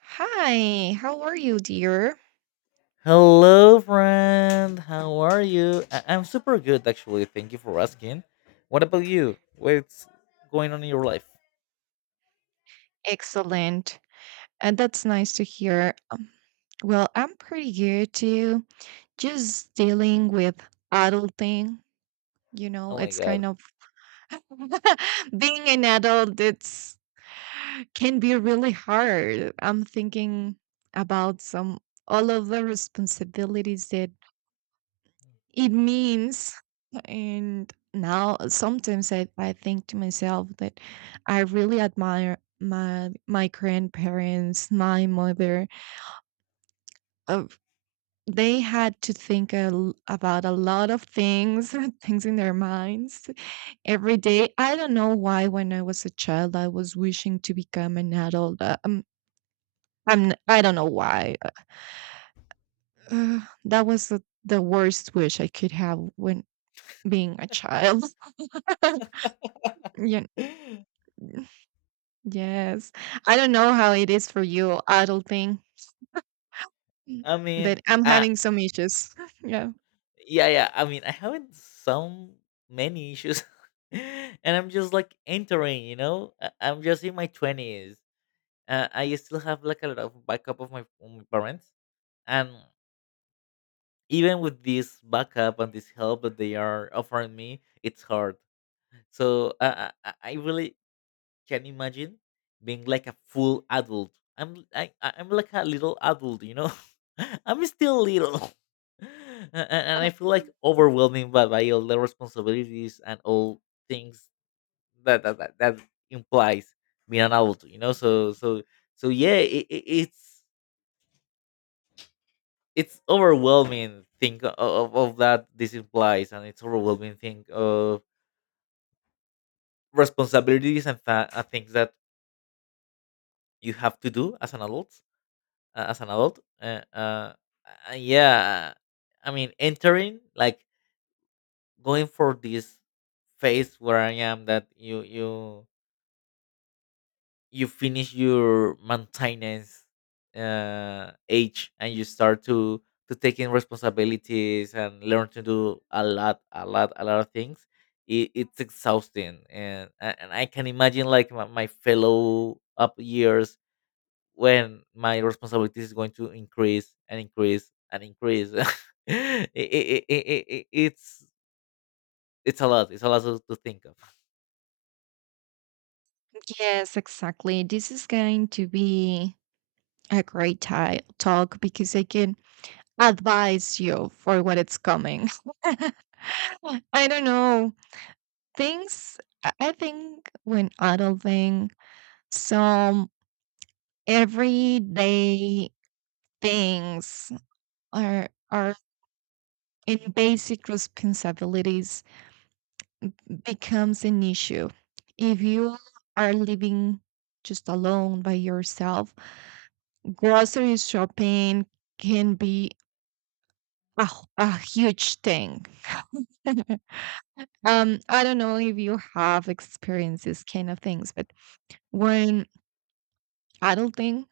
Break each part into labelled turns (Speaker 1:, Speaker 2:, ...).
Speaker 1: Hi, how are you, dear?
Speaker 2: Hello, friend. How are you? I'm super good, actually. Thank you for asking. What about you? What's going on in your life?
Speaker 1: Excellent. And that's nice to hear. Well, I'm pretty good too. Just dealing with adulting. You know,
Speaker 2: Oh my
Speaker 1: it's
Speaker 2: god.
Speaker 1: kind of being an adult, it's can be really hard. I'm thinking about some all of the responsibilities that It means, and now sometimes I think to myself that I really admire my grandparents, my mother. Uh, they had to think a l about a lot of things, things in their minds every day. I don't know why when I was a child I was wishing to become an adult. I don't know why. Uh, that was the worst wish I could have when being a child. you Yes. I don't know how it is for you adulting, Mm,
Speaker 2: I mean,
Speaker 1: but I'm
Speaker 2: uh,
Speaker 1: having some issues. Yeah.
Speaker 2: yeah. I mean, I haven't so many issues, and I'm just like entering. I'm just in my twenties. I still have like a lot of backup from my parents, and even with this backup and this help that they are offering me, it's hard. So I really can you imagine being like a full adult? I'm like a little adult, you know. I'm still little, And
Speaker 1: Uh,
Speaker 2: I feel like overwhelming by all the responsibilities and all things that implies being an adult, you know. So yeah, it's it's overwhelming thing of that this implies, and it's overwhelming thing of responsibilities and things that you have to do as an adult as an adult. Yeah, I mean, entering like going for this phase where I am, that you finish your maintenance age and you start to take in responsibilities and learn to do a lot of things. It's exhausting, and I can imagine like my fellow up years when my responsibilities is going to increase and increase and increase. It's it's a lot, it's a lot to think of.
Speaker 1: Yes, exactly. This is going to be a great talk because I can advise you for what it's coming. I don't know. Things, I think when adulting, some everyday things are in basic responsibilities becomes an issue. If you are living just alone by yourself, grocery shopping can be a huge thing. I don't know if you have experienced these kind of things, but when adulting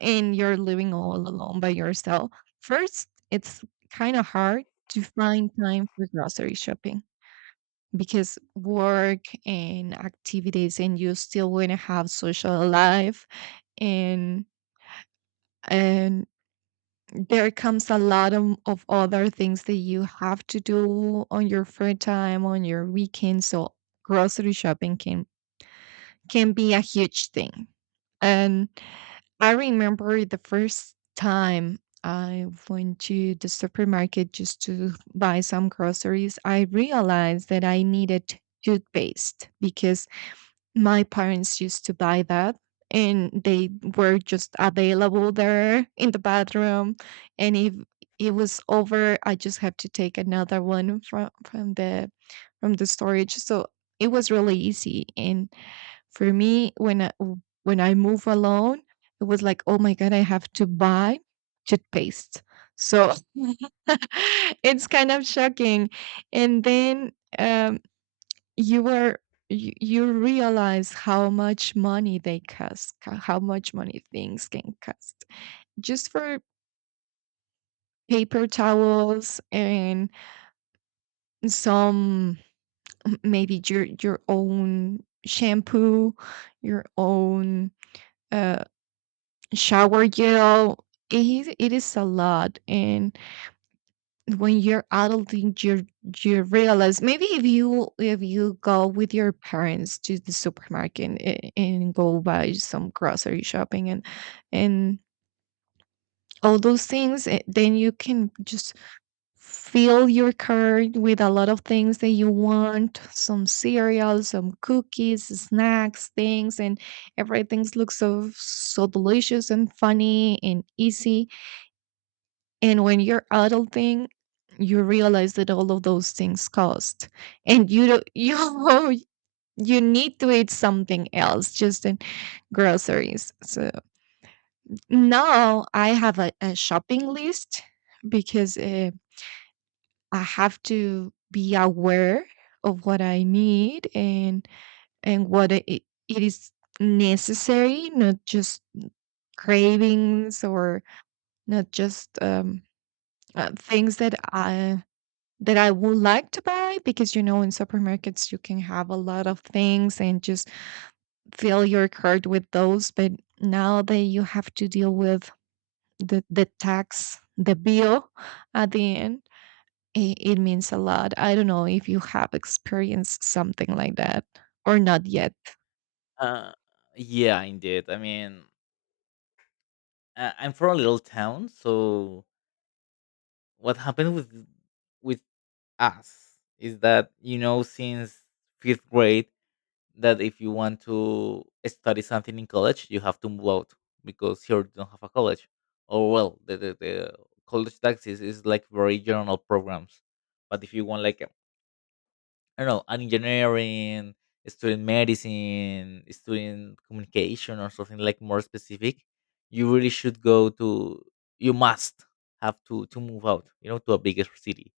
Speaker 1: and you're living all alone by yourself, first, it's kind of hard to find time for grocery shopping, because work and activities and you still want to have social life and and there comes a lot of other things that you have to do on your free time on your weekend. So grocery shopping can be a huge thing. And I remember the first time I went to the supermarket just to buy some groceries, I realized that I needed toothpaste because my parents used to buy that and they were just available there in the bathroom, and if it was over I just had to take another one from the from the storage. So it was really easy. And for me when I move alone, it was like oh my god, I have to buy toothpaste. So it's kind of shocking. And then um you were you realize how much money they cost how much money things can cost just for paper towels and some m- maybe your own shampoo, your own uh, shower gel. It is a lot. And when you're adulting you you realize, maybe if you go with your parents to the supermarket and go buy some grocery shopping and and all those things, then you can just fill your cart with a lot of things that you want, some cereals, some cookies, snacks, things, and everything looks so so delicious and funny and easy. And when you're adulting, you realize that all of those things cost, and you don't, you need to eat something else just in groceries. So now I have a shopping list, because I have to be aware of what I need, and what it is necessary, not just cravings or not just things that I would like to buy, because you know in supermarkets you can have a lot of things and just fill your cart with those. But now that you have to deal with the tax, the bill at the end, it means a lot. I don't know if you have experienced something like that or not yet.
Speaker 2: Uh, yeah, indeed. I mean, I- I'm from a little town, so what happened with us is that, you know, since fifth grade, that if you want to study something in college, you have to move out, because here you don't have a college. Or well, the college taxes is like very general programs. But if you want, like, I don't know, an engineering, student medicine, student communication or something like more specific, you really should go to you must have to move out, you know, to a bigger city.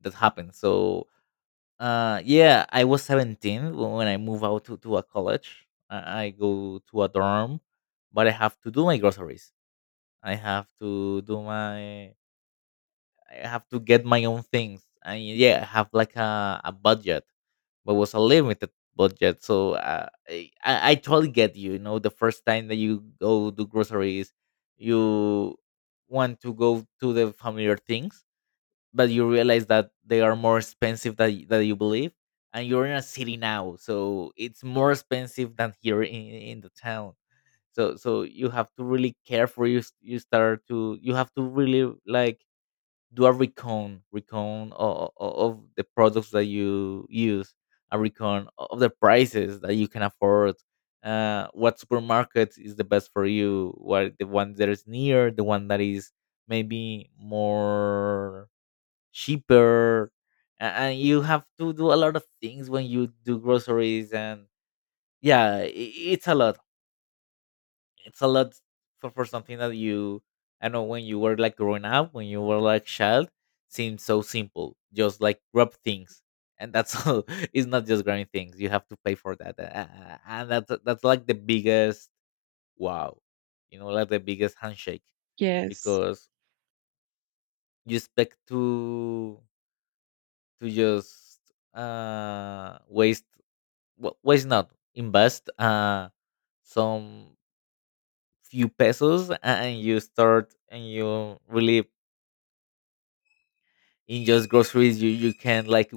Speaker 2: That happens. So yeah, I was 17 when I moved out to a college. I go to a dorm, but I have to do my groceries. I have to do my, I have to get my own things. And yeah, I have like a budget, but was a limited budget. So I totally get you. You know, the first time that you go do groceries, you want to go to the familiar things, but you realize that they are more expensive than that you believe, and you're in a city now, so it's more expensive than here in the town. So you have to really care for you, you start to, you have to really like do a recon of the products that you use, a recon of the prices that you can afford. What supermarket is the best for you, what, the one that is near, the one that is maybe more cheaper, a- and you have to do a lot of things when you do groceries. And yeah, it's a lot, it's a lot for something that you, I know when you were like growing up, when you were like child, seemed so simple, just like grab things, and that's all. It's not just grabbing things, you have to pay for that, and that's like the biggest wow, you know, like the biggest handshake,
Speaker 1: Yes.
Speaker 2: because you expect to just waste, why is not invest, some few pesos, and you start and you really, in just groceries you you can like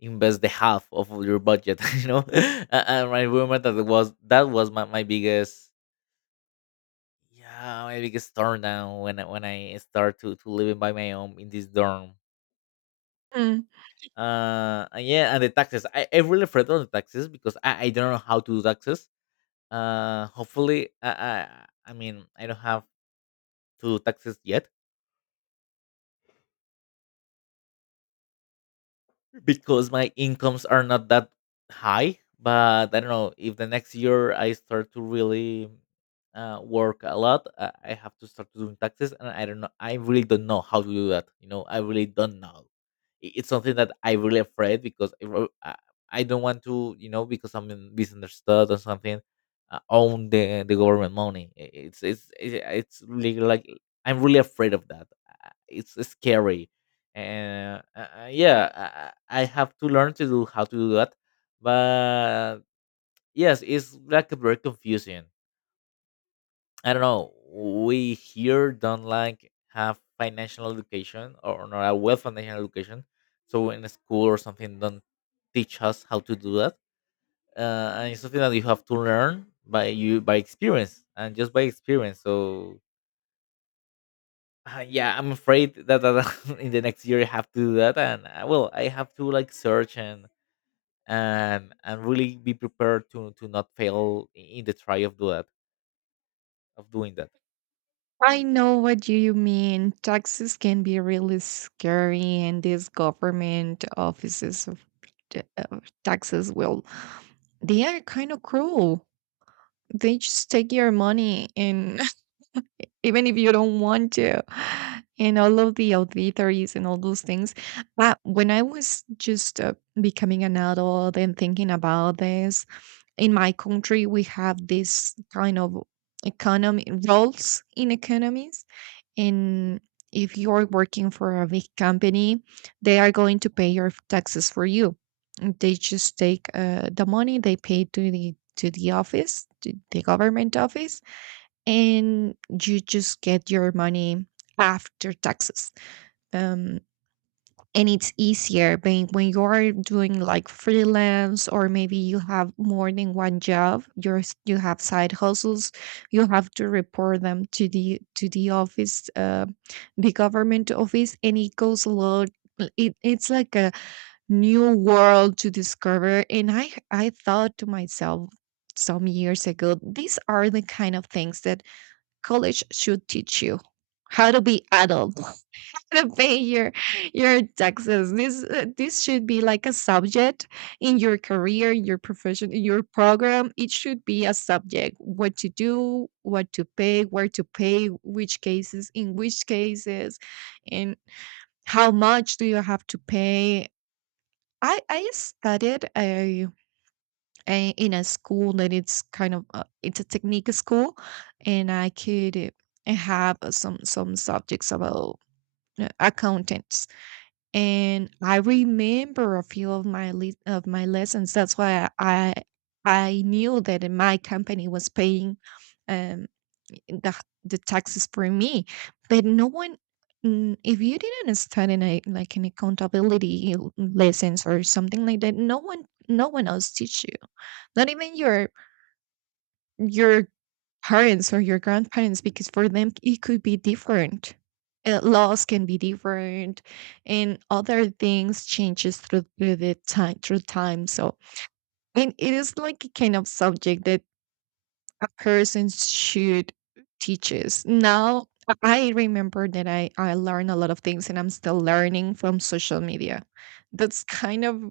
Speaker 2: invest the half of your budget, you know. And I remember that it was, that was my biggest, yeah, my biggest turn down when when I start to living by my own in this dorm.
Speaker 1: Mm,
Speaker 2: And yeah, and the taxes, I really afraid on the taxes, because I don't know how to do taxes. Hopefully I mean I don't have to do taxes yet, because my incomes are not that high. But I don't know if the next year I start to really work a lot. I have to start doing taxes, and I don't know. I really don't know how to do that. You know, I really don't know. It's something that I really afraid, because I don't want to, you know, because I'm in misunderstood or something. Own the government money. It's really like I'm really afraid of that. It's scary, and yeah, I, I have to learn to do how to do that, but yes, it's like very confusing. I don't know, we here don't like have financial education, or not a well financial education, so in a school or something don't teach us how to do that. And it's something that you have to learn by you by experience, and just by experience. So yeah, I'm afraid that in the next year I have to do that. And well, I have to like search, and really be prepared to not fail in the try of do that, of doing that.
Speaker 1: I know what you mean. Taxes can be really scary, and these government offices of taxes will They are kind of cruel. They just take your money and even if you don't want to, and all of the auditories and all those things. But when I was just becoming an adult and thinking about this, in my country, we have this kind of economy roles in economies. And if you're working for a big company, they are going to pay your taxes for you. They just take the money, they pay to the office, to the government office, and you just get your money after taxes. um and it's easier when you're doing like freelance, or maybe you have more than one job, you're s- you have side hustles, you have to report them to the office, the government office, and it goes a lot. It, it's like a new world to discover. And I thought to myself some years ago, these are the kind of things that college should teach you: how to be adult, to pay your taxes. This this should be like a subject in your career, your profession, in your program. It should be a subject: what to do, what to pay, where to pay, which cases, in which cases, and how much do you have to pay. I studied in a school that it's kind of it's a technique school, and I could have some subjects about accountants, and I remember a few of my of my lessons. That's why I knew that my company was paying um, the the taxes for me, but no one. Mm, if you didn't study in a, like an accountability l- lessons or something like that, no one no one else teach you, not even your parents or your grandparents, because for them it could be different. Laws can be different, and other things changes through the time through time. So and it is like a kind of subject that a person should teach us now. I remember that I learned a lot of things and I'm still learning from social media. That's kind of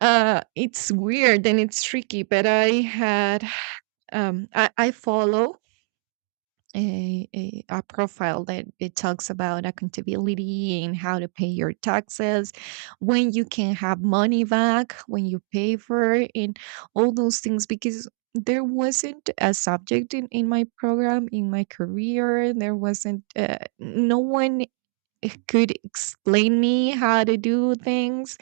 Speaker 1: it's weird and it's tricky, but I had I follow a profile that it talks about accountability and how to pay your taxes, when you can have money back, when you pay for it, and all those things, because there wasn't a subject in my program, in my career, there wasn't no one could explain me how to do things.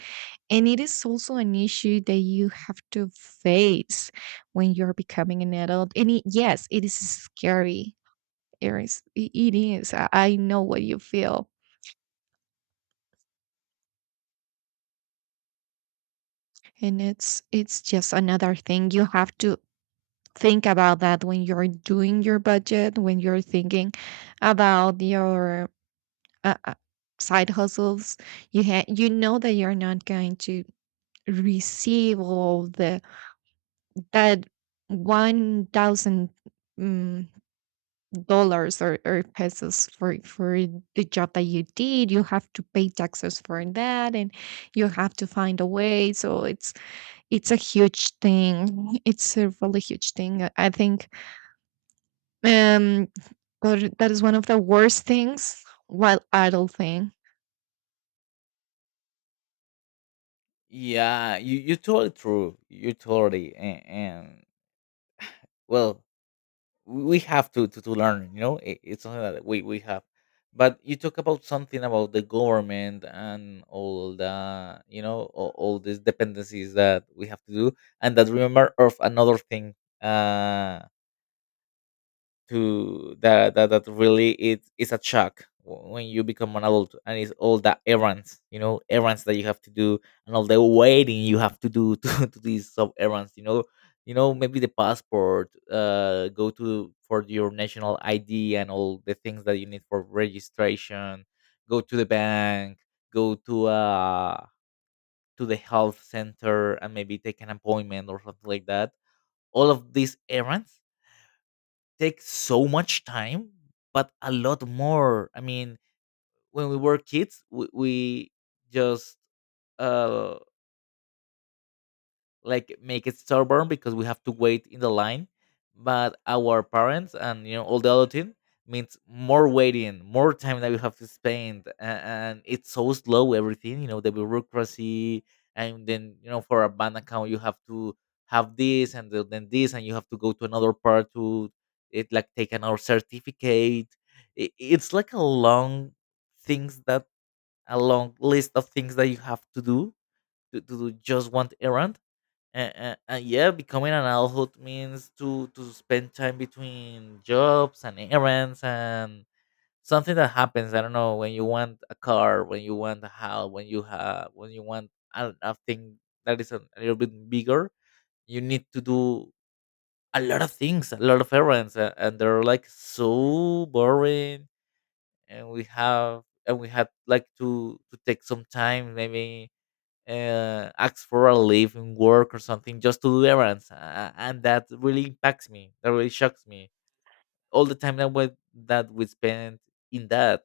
Speaker 1: And it is also an issue that you have to face when you're becoming an adult. And it, yes it is scary. It is. It is. I know what you feel, and it's just another thing you have to think about, that when you're doing your budget, when you're thinking about your uh, uh, side hustles. You you know that you're not going to receive all the that 1,000 mm, dollars, or pesos, for the job that you did. You have to pay taxes for that, and you have to find a way. So it's a huge thing, it's a really huge thing, I think um or that is one of the worst things while idle thing.
Speaker 2: Yeah, you totally true. You're totally, and well, we have to, to learn. You know, it, it's something that we have. But you talk about something about the government and all the, you know, all these dependencies that we have to do, and that remember of another thing. Uh, to that, that really it is a shock when you become an adult, and it's all the errands, you know, errands that you have to do, and all the waiting you have to do to these sub errands, you know, you know, maybe the passport, go to for your national id, and all the things that you need for registration, go to the bank, go to the health center and maybe take an appointment or something like that. All of these errands take so much time, but a lot more. I mean, when we were kids, we just uh, like make it stubborn because we have to wait in the line, but our parents and you know all the other team means more waiting, more time that we have to spend, and it's so slow everything, you know, the bureaucracy. And then you know, for a bank account you have to have this, and then this, and you have to go to another part to, it like take another certificate. It's like a long, things that, a long list of things that you have to do to do just one errand. And yeah, becoming an adult means to spend time between jobs and errands, and something that happens. I don't know, when you want a car, when you want a house, when you have, when you want a thing that is a little bit bigger, you need to do a lot of things, a lot of errands, and they're like so boring. And we have, and we had like to take some time, maybe ask for a leave in work or something just to do errands. And that really impacts me. That really shocks me. All the time that we spend in that,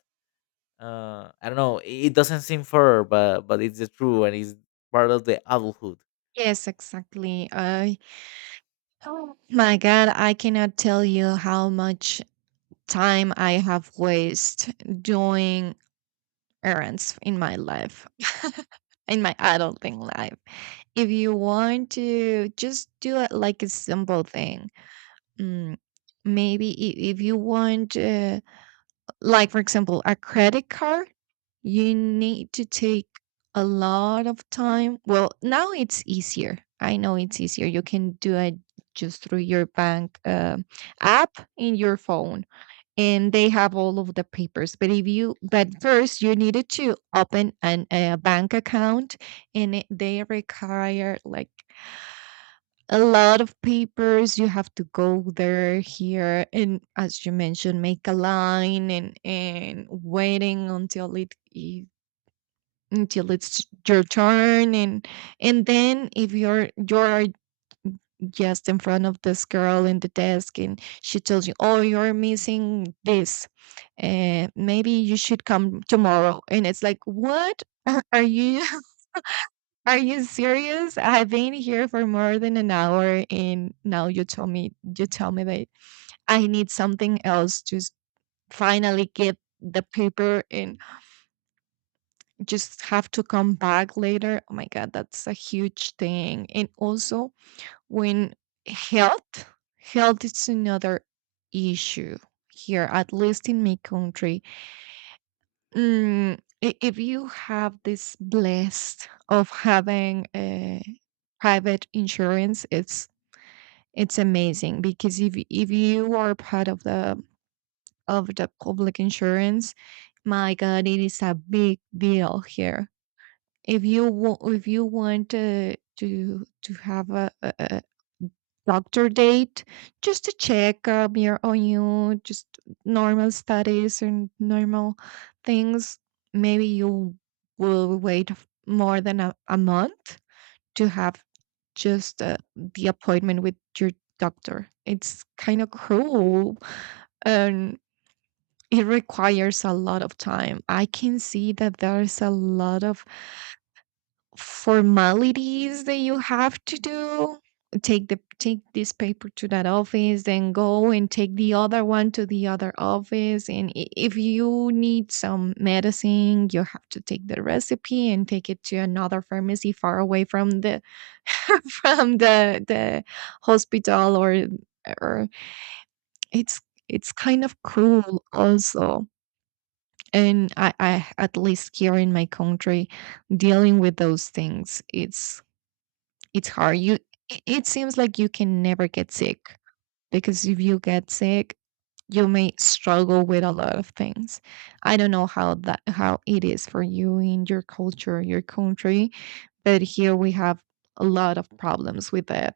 Speaker 2: I don't know. It doesn't seem fair, but it's the true, and it's part of the adulthood.
Speaker 1: Yes, exactly. I Oh my god, I cannot tell you how much time I have wasted doing errands in my life, in my adulting life. If you want to just do it like a simple thing, mm, maybe if you want, like for example, a credit card, you need to take a lot of time. Well, now it's easier. I know it's easier. You can do it just through your bank app in your phone, and they have all of the papers. But if you but first you needed to open a bank account, and it, they require like a lot of papers. You have to go there, here, and as you mentioned, make a line and waiting until until it's your turn. And then if you're just in front of this girl in the desk, and she tells you oh you're missing this, and maybe you should come tomorrow. And it's like what are you are you serious? I've been here for more than an hour, and now you tell me that I need something else to s- finally get the paper and just have to come back later. Oh my god, that's a huge thing. And also when health health is another issue, here at least in my country. Mm, if you have this blessed of having a private insurance, it's amazing, because if you are part of the public insurance, my god it is a big deal here. If you want if you want to to have a doctor date, just to check your on you just normal studies and normal things, maybe you will wait more than a month to have just the appointment with your doctor. It's kind of cruel. And it requires a lot of time. I can see that there's a lot of formalities that you have to do. Take the take this paper to that office, then go and take the other one to the other office. And if you need some medicine, you have to take the recipe and take it to another pharmacy, far away from the from the hospital. Or it's it's kind of cruel also. And I, at least here in my country, dealing with those things, it's hard. You it seems like you can never get sick, because if you get sick you may struggle with a lot of things. I don't know how that how it is for you in your culture, your country, but here we have a lot of problems with that.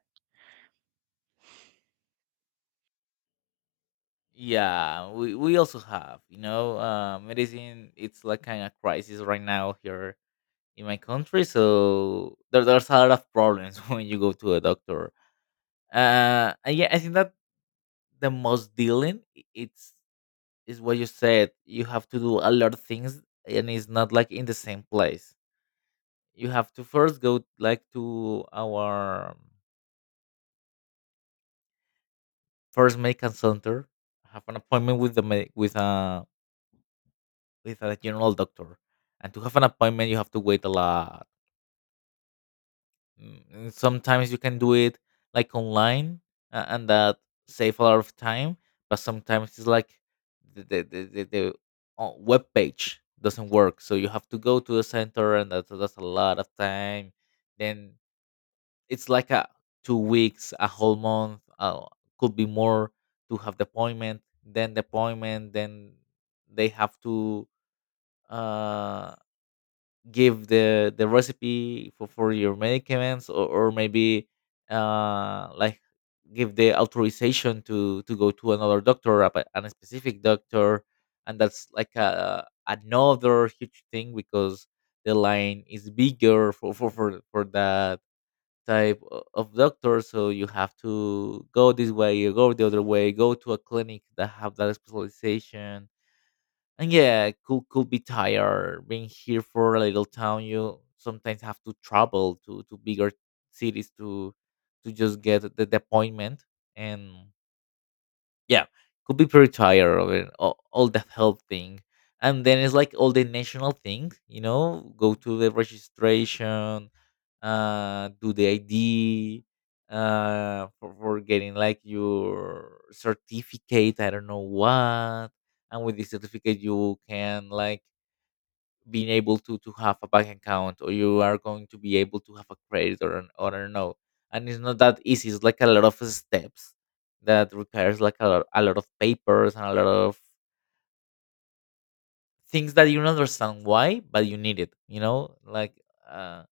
Speaker 2: Yeah, we also have, you know, medicine. It's like kind of crisis right now here in my country, so there's a lot of problems when you go to a doctor. And yeah, I think that the most dealing it's is what you said. You have to do a lot of things, and it's not like in the same place. You have to first go like to our first medical center, have an appointment with the with a, with a general doctor. And to have an appointment, you have to wait a lot. Mm, and sometimes you can do it like online, and that save a lot of time. But sometimes it's like the web page doesn't work, so you have to go to the center, and that's a lot of time. Then it's like a 2 weeks, a whole month, could be more, to have the appointment. Then the appointment, then they have to uh give the recipe for your medicaments, or maybe like give the authorization to go to another doctor, a specific doctor. And that's like a, another huge thing, because the line is bigger for that type of doctor. So you have to go this way, you go the other way, go to a clinic that have that specialization. And yeah, could be tired. Being here, for a little town, you sometimes have to travel to bigger cities to just get the appointment. And yeah, could be pretty tired of it, all the health thing. And then it's like all the national things, you know, go to the registration, do the ID, for getting like your certificate, I don't know what. And with the certificate you can like being able to have a bank account, or you are going to be able to have a credit or an, or a no. And it's not that easy. It's like a lot of steps that requires like a lot of papers and a lot of things that you don't understand why, but you need it, you know, like uh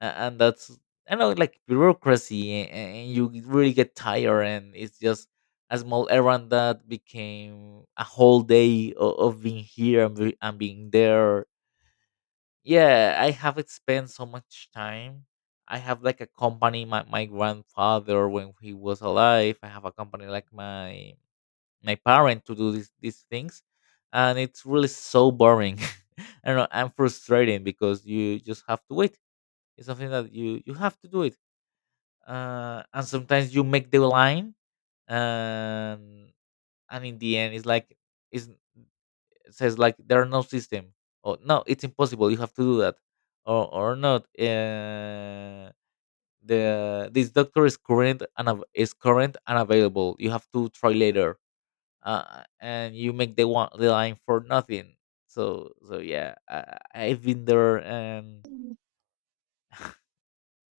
Speaker 2: and that's, I know, like bureaucracy and you really get tired. And it's just a small errand that became a whole day of being here and being there. Yeah, I haven't spent so much time. I have like a company. My grandfather, when he was alive, I have a company like my parent to do these things, and it's really so boring. I don't know. I'm frustrating because you just have to wait. It's something that you have to do it. And sometimes you make the line, and and in the end, it's like it's says like there are no system, or no, it's impossible, you have to do that, or not. The this doctor is current and is current and available, you have to try later. And you make the one, the line for nothing. So so yeah, I, I've been there,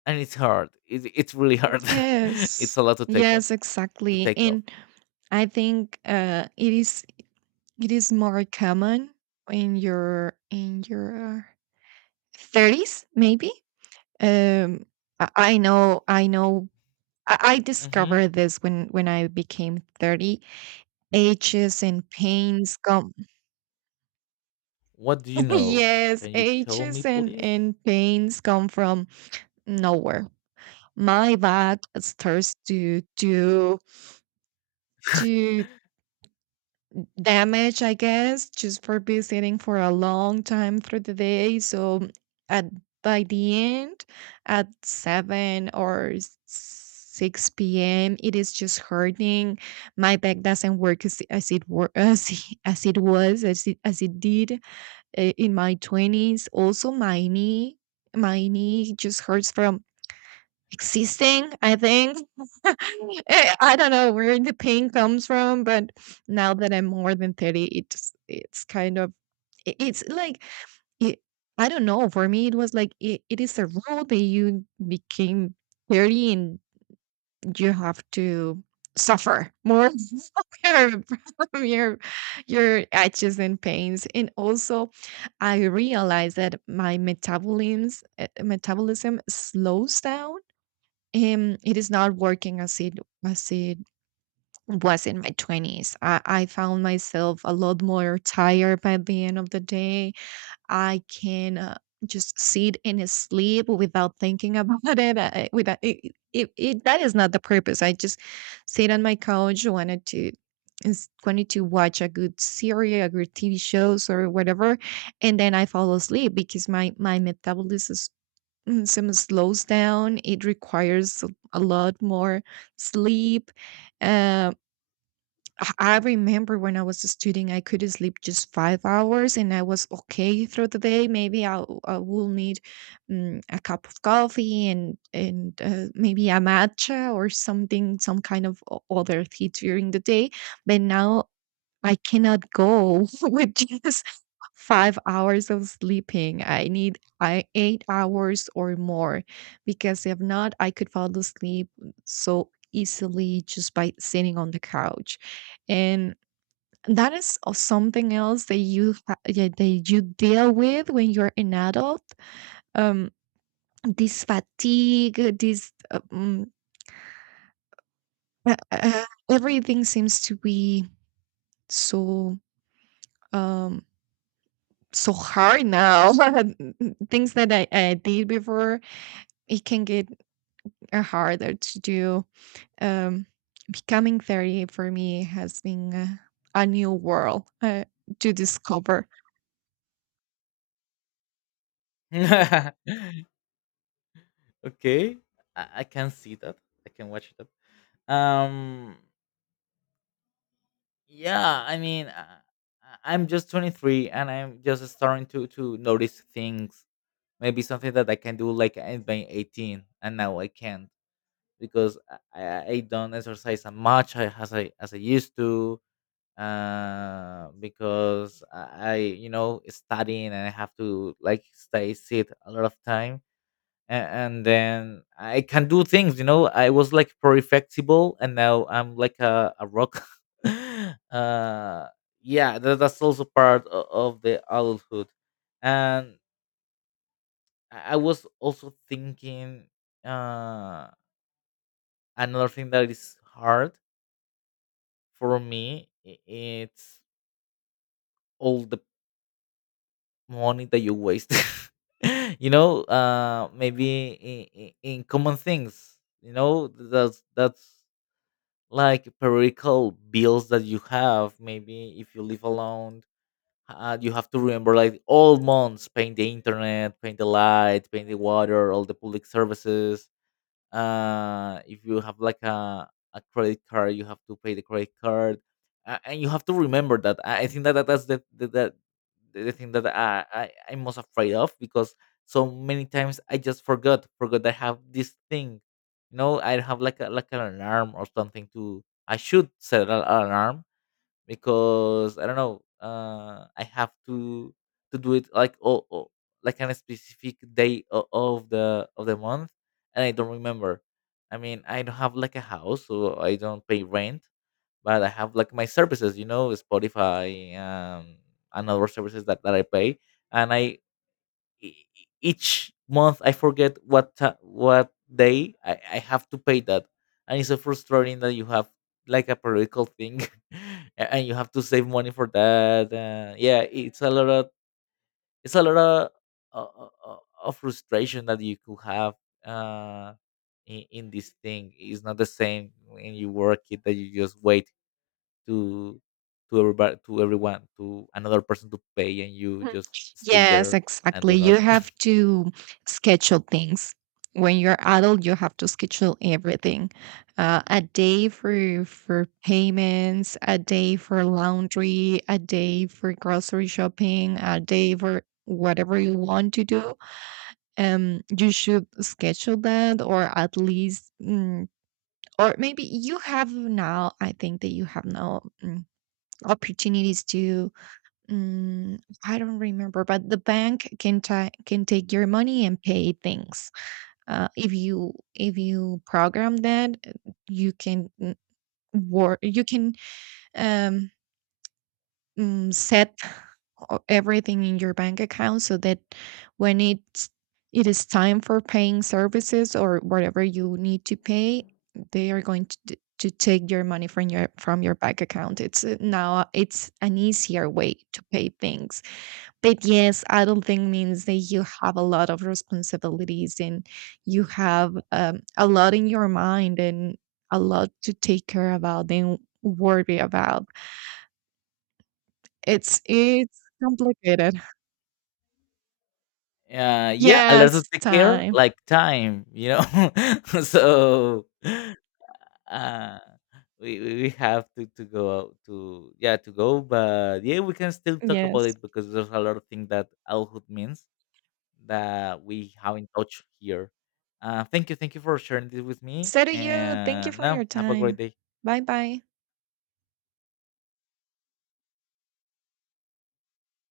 Speaker 2: and it's hard, it, it's really hard. It's
Speaker 1: Yes.
Speaker 2: a lot to take up,
Speaker 1: Yes,
Speaker 2: to
Speaker 1: exactly.
Speaker 2: take off.
Speaker 1: And I think it is more common in your 30s maybe. um I know, I know. I
Speaker 2: Hmm,
Speaker 1: discovered this when I became 30. Aches and pains come.
Speaker 2: what do you know?
Speaker 1: Yes,
Speaker 2: Can you tell me
Speaker 1: aches
Speaker 2: please?
Speaker 1: and pains come from nowhere. My back starts to to Damage, I guess, just for be sitting for a long time through the day. So at by the end, at 7 or s- 6 p.m., it is just hurting. My back doesn't work as, as it was, as it did in my 20s. Also, my knee just hurts from existing, I think. I don't know where the pain comes from, but now that I'm more than 30, it's kind of I it's like it, I don't know. For me, it was like it is a rule that you became 30 and you have to suffer more from your itches and pains. And also, I realized that my metabolism slows down, and it is not working as it was in my 20s. I found myself a lot more tired by the end of the day. I can just sit and sleep without thinking about it. I, without, it, that is not the purpose. I just sit on my couch, wanted to wanted to watch a good series, a good TV shows or whatever, and then I fall asleep because my metabolism is- mm, some slows down. It requires a lot more sleep. Um, I remember when I was a student, I could sleep just 5 hours and I was okay through the day. Maybe I will need a cup of coffee and, maybe a matcha or something, some kind of other tea during the day. But now I cannot go with just 5 hours of sleeping. I need I 8 hours or more, because if not, I could fall asleep so easily just by sitting on the couch. And that is something else that yeah, that you deal with when you're an adult. Um, this fatigue, this uh, uh, everything seems to be so um so hard now. Things that I did before, it can get harder to do. Um, becoming 30 for me has been a new world to discover.
Speaker 2: Okay, I can see that. I can watch that. Um, yeah, I mean, I'm just 23 and I'm just starting to notice things. Maybe something that I can do like in have 18, and now I can't, because I don't exercise as much as I, as I used to. Because I, you know, studying, and I have to like stay sit a lot of time, and then I can do things. You know, I was like pretty flexible, and now I'm like a rock. uh, yeah, that, that's also part of the adulthood. And I was also thinking, uh, another thing that is hard for me. It's all the money that you waste. You know, maybe in common things. You know, that's like periodical bills that you have, maybe if you live alone. You have to remember like all months paying the internet, paying the light, paying the water, all the public services. If you have like a credit card, you have to pay the credit card. And you have to remember that. I think that, that that's the thing that I, I'm most afraid of, because so many times I just forgot I have this thing. You know, I have like a, like an alarm or something, to, I should set an alarm, because I don't know. I have to do it like, oh, oh, like on a specific day, of the of the month, and I don't remember. I mean, I don't have like a house, so I don't pay rent, but I have like my services, you know, Spotify, and other services that I pay. And I, each month I forget what what day I have to pay that. And it's so frustrating that you have like a periodical thing, and you have to save money for that. Yeah, it's a lot of, it's a lot uh, uh, uh, of frustration that you could have, uh, in this thing. It's not the same when you work it, that you just wait to to everybody, to everyone, to another person to pay, and you
Speaker 1: Mhm.
Speaker 2: just stay
Speaker 1: Yes,
Speaker 2: there and
Speaker 1: exactly.
Speaker 2: do
Speaker 1: You
Speaker 2: nothing.
Speaker 1: have to schedule things. When you're adult, you have to schedule everything. A day for payments, a day for laundry, a day for grocery shopping, a day for whatever you want to do. You should schedule that, or at least, or maybe you have now. I think that you have now opportunities to I don't remember, but the bank can ta can take your money and pay things. If you program that, you can mm, wor you can um, set everything in your bank account so that when it is time for paying services or whatever you need to pay, they are going to to take your money from your bank account. It's now it's an easier way to pay things, but yes, I don't think means that you have a lot of responsibilities, and you have a lot in your mind and a lot to take care about and worry about. It's complicated.
Speaker 2: Yeah, a lot of
Speaker 1: Yes,
Speaker 2: take care,
Speaker 1: time.
Speaker 2: like time, you know. So uh, we have to go out to, yeah, to go. But yeah, we can still talk about
Speaker 1: Yes.
Speaker 2: it, because there's a lot of things that adulthood means that we haven't touched here. Thank you, thank you for sharing this with me,
Speaker 1: So do you. Thank you
Speaker 2: and
Speaker 1: for
Speaker 2: now
Speaker 1: your
Speaker 2: have a great
Speaker 1: time.
Speaker 2: day.
Speaker 1: Bye bye.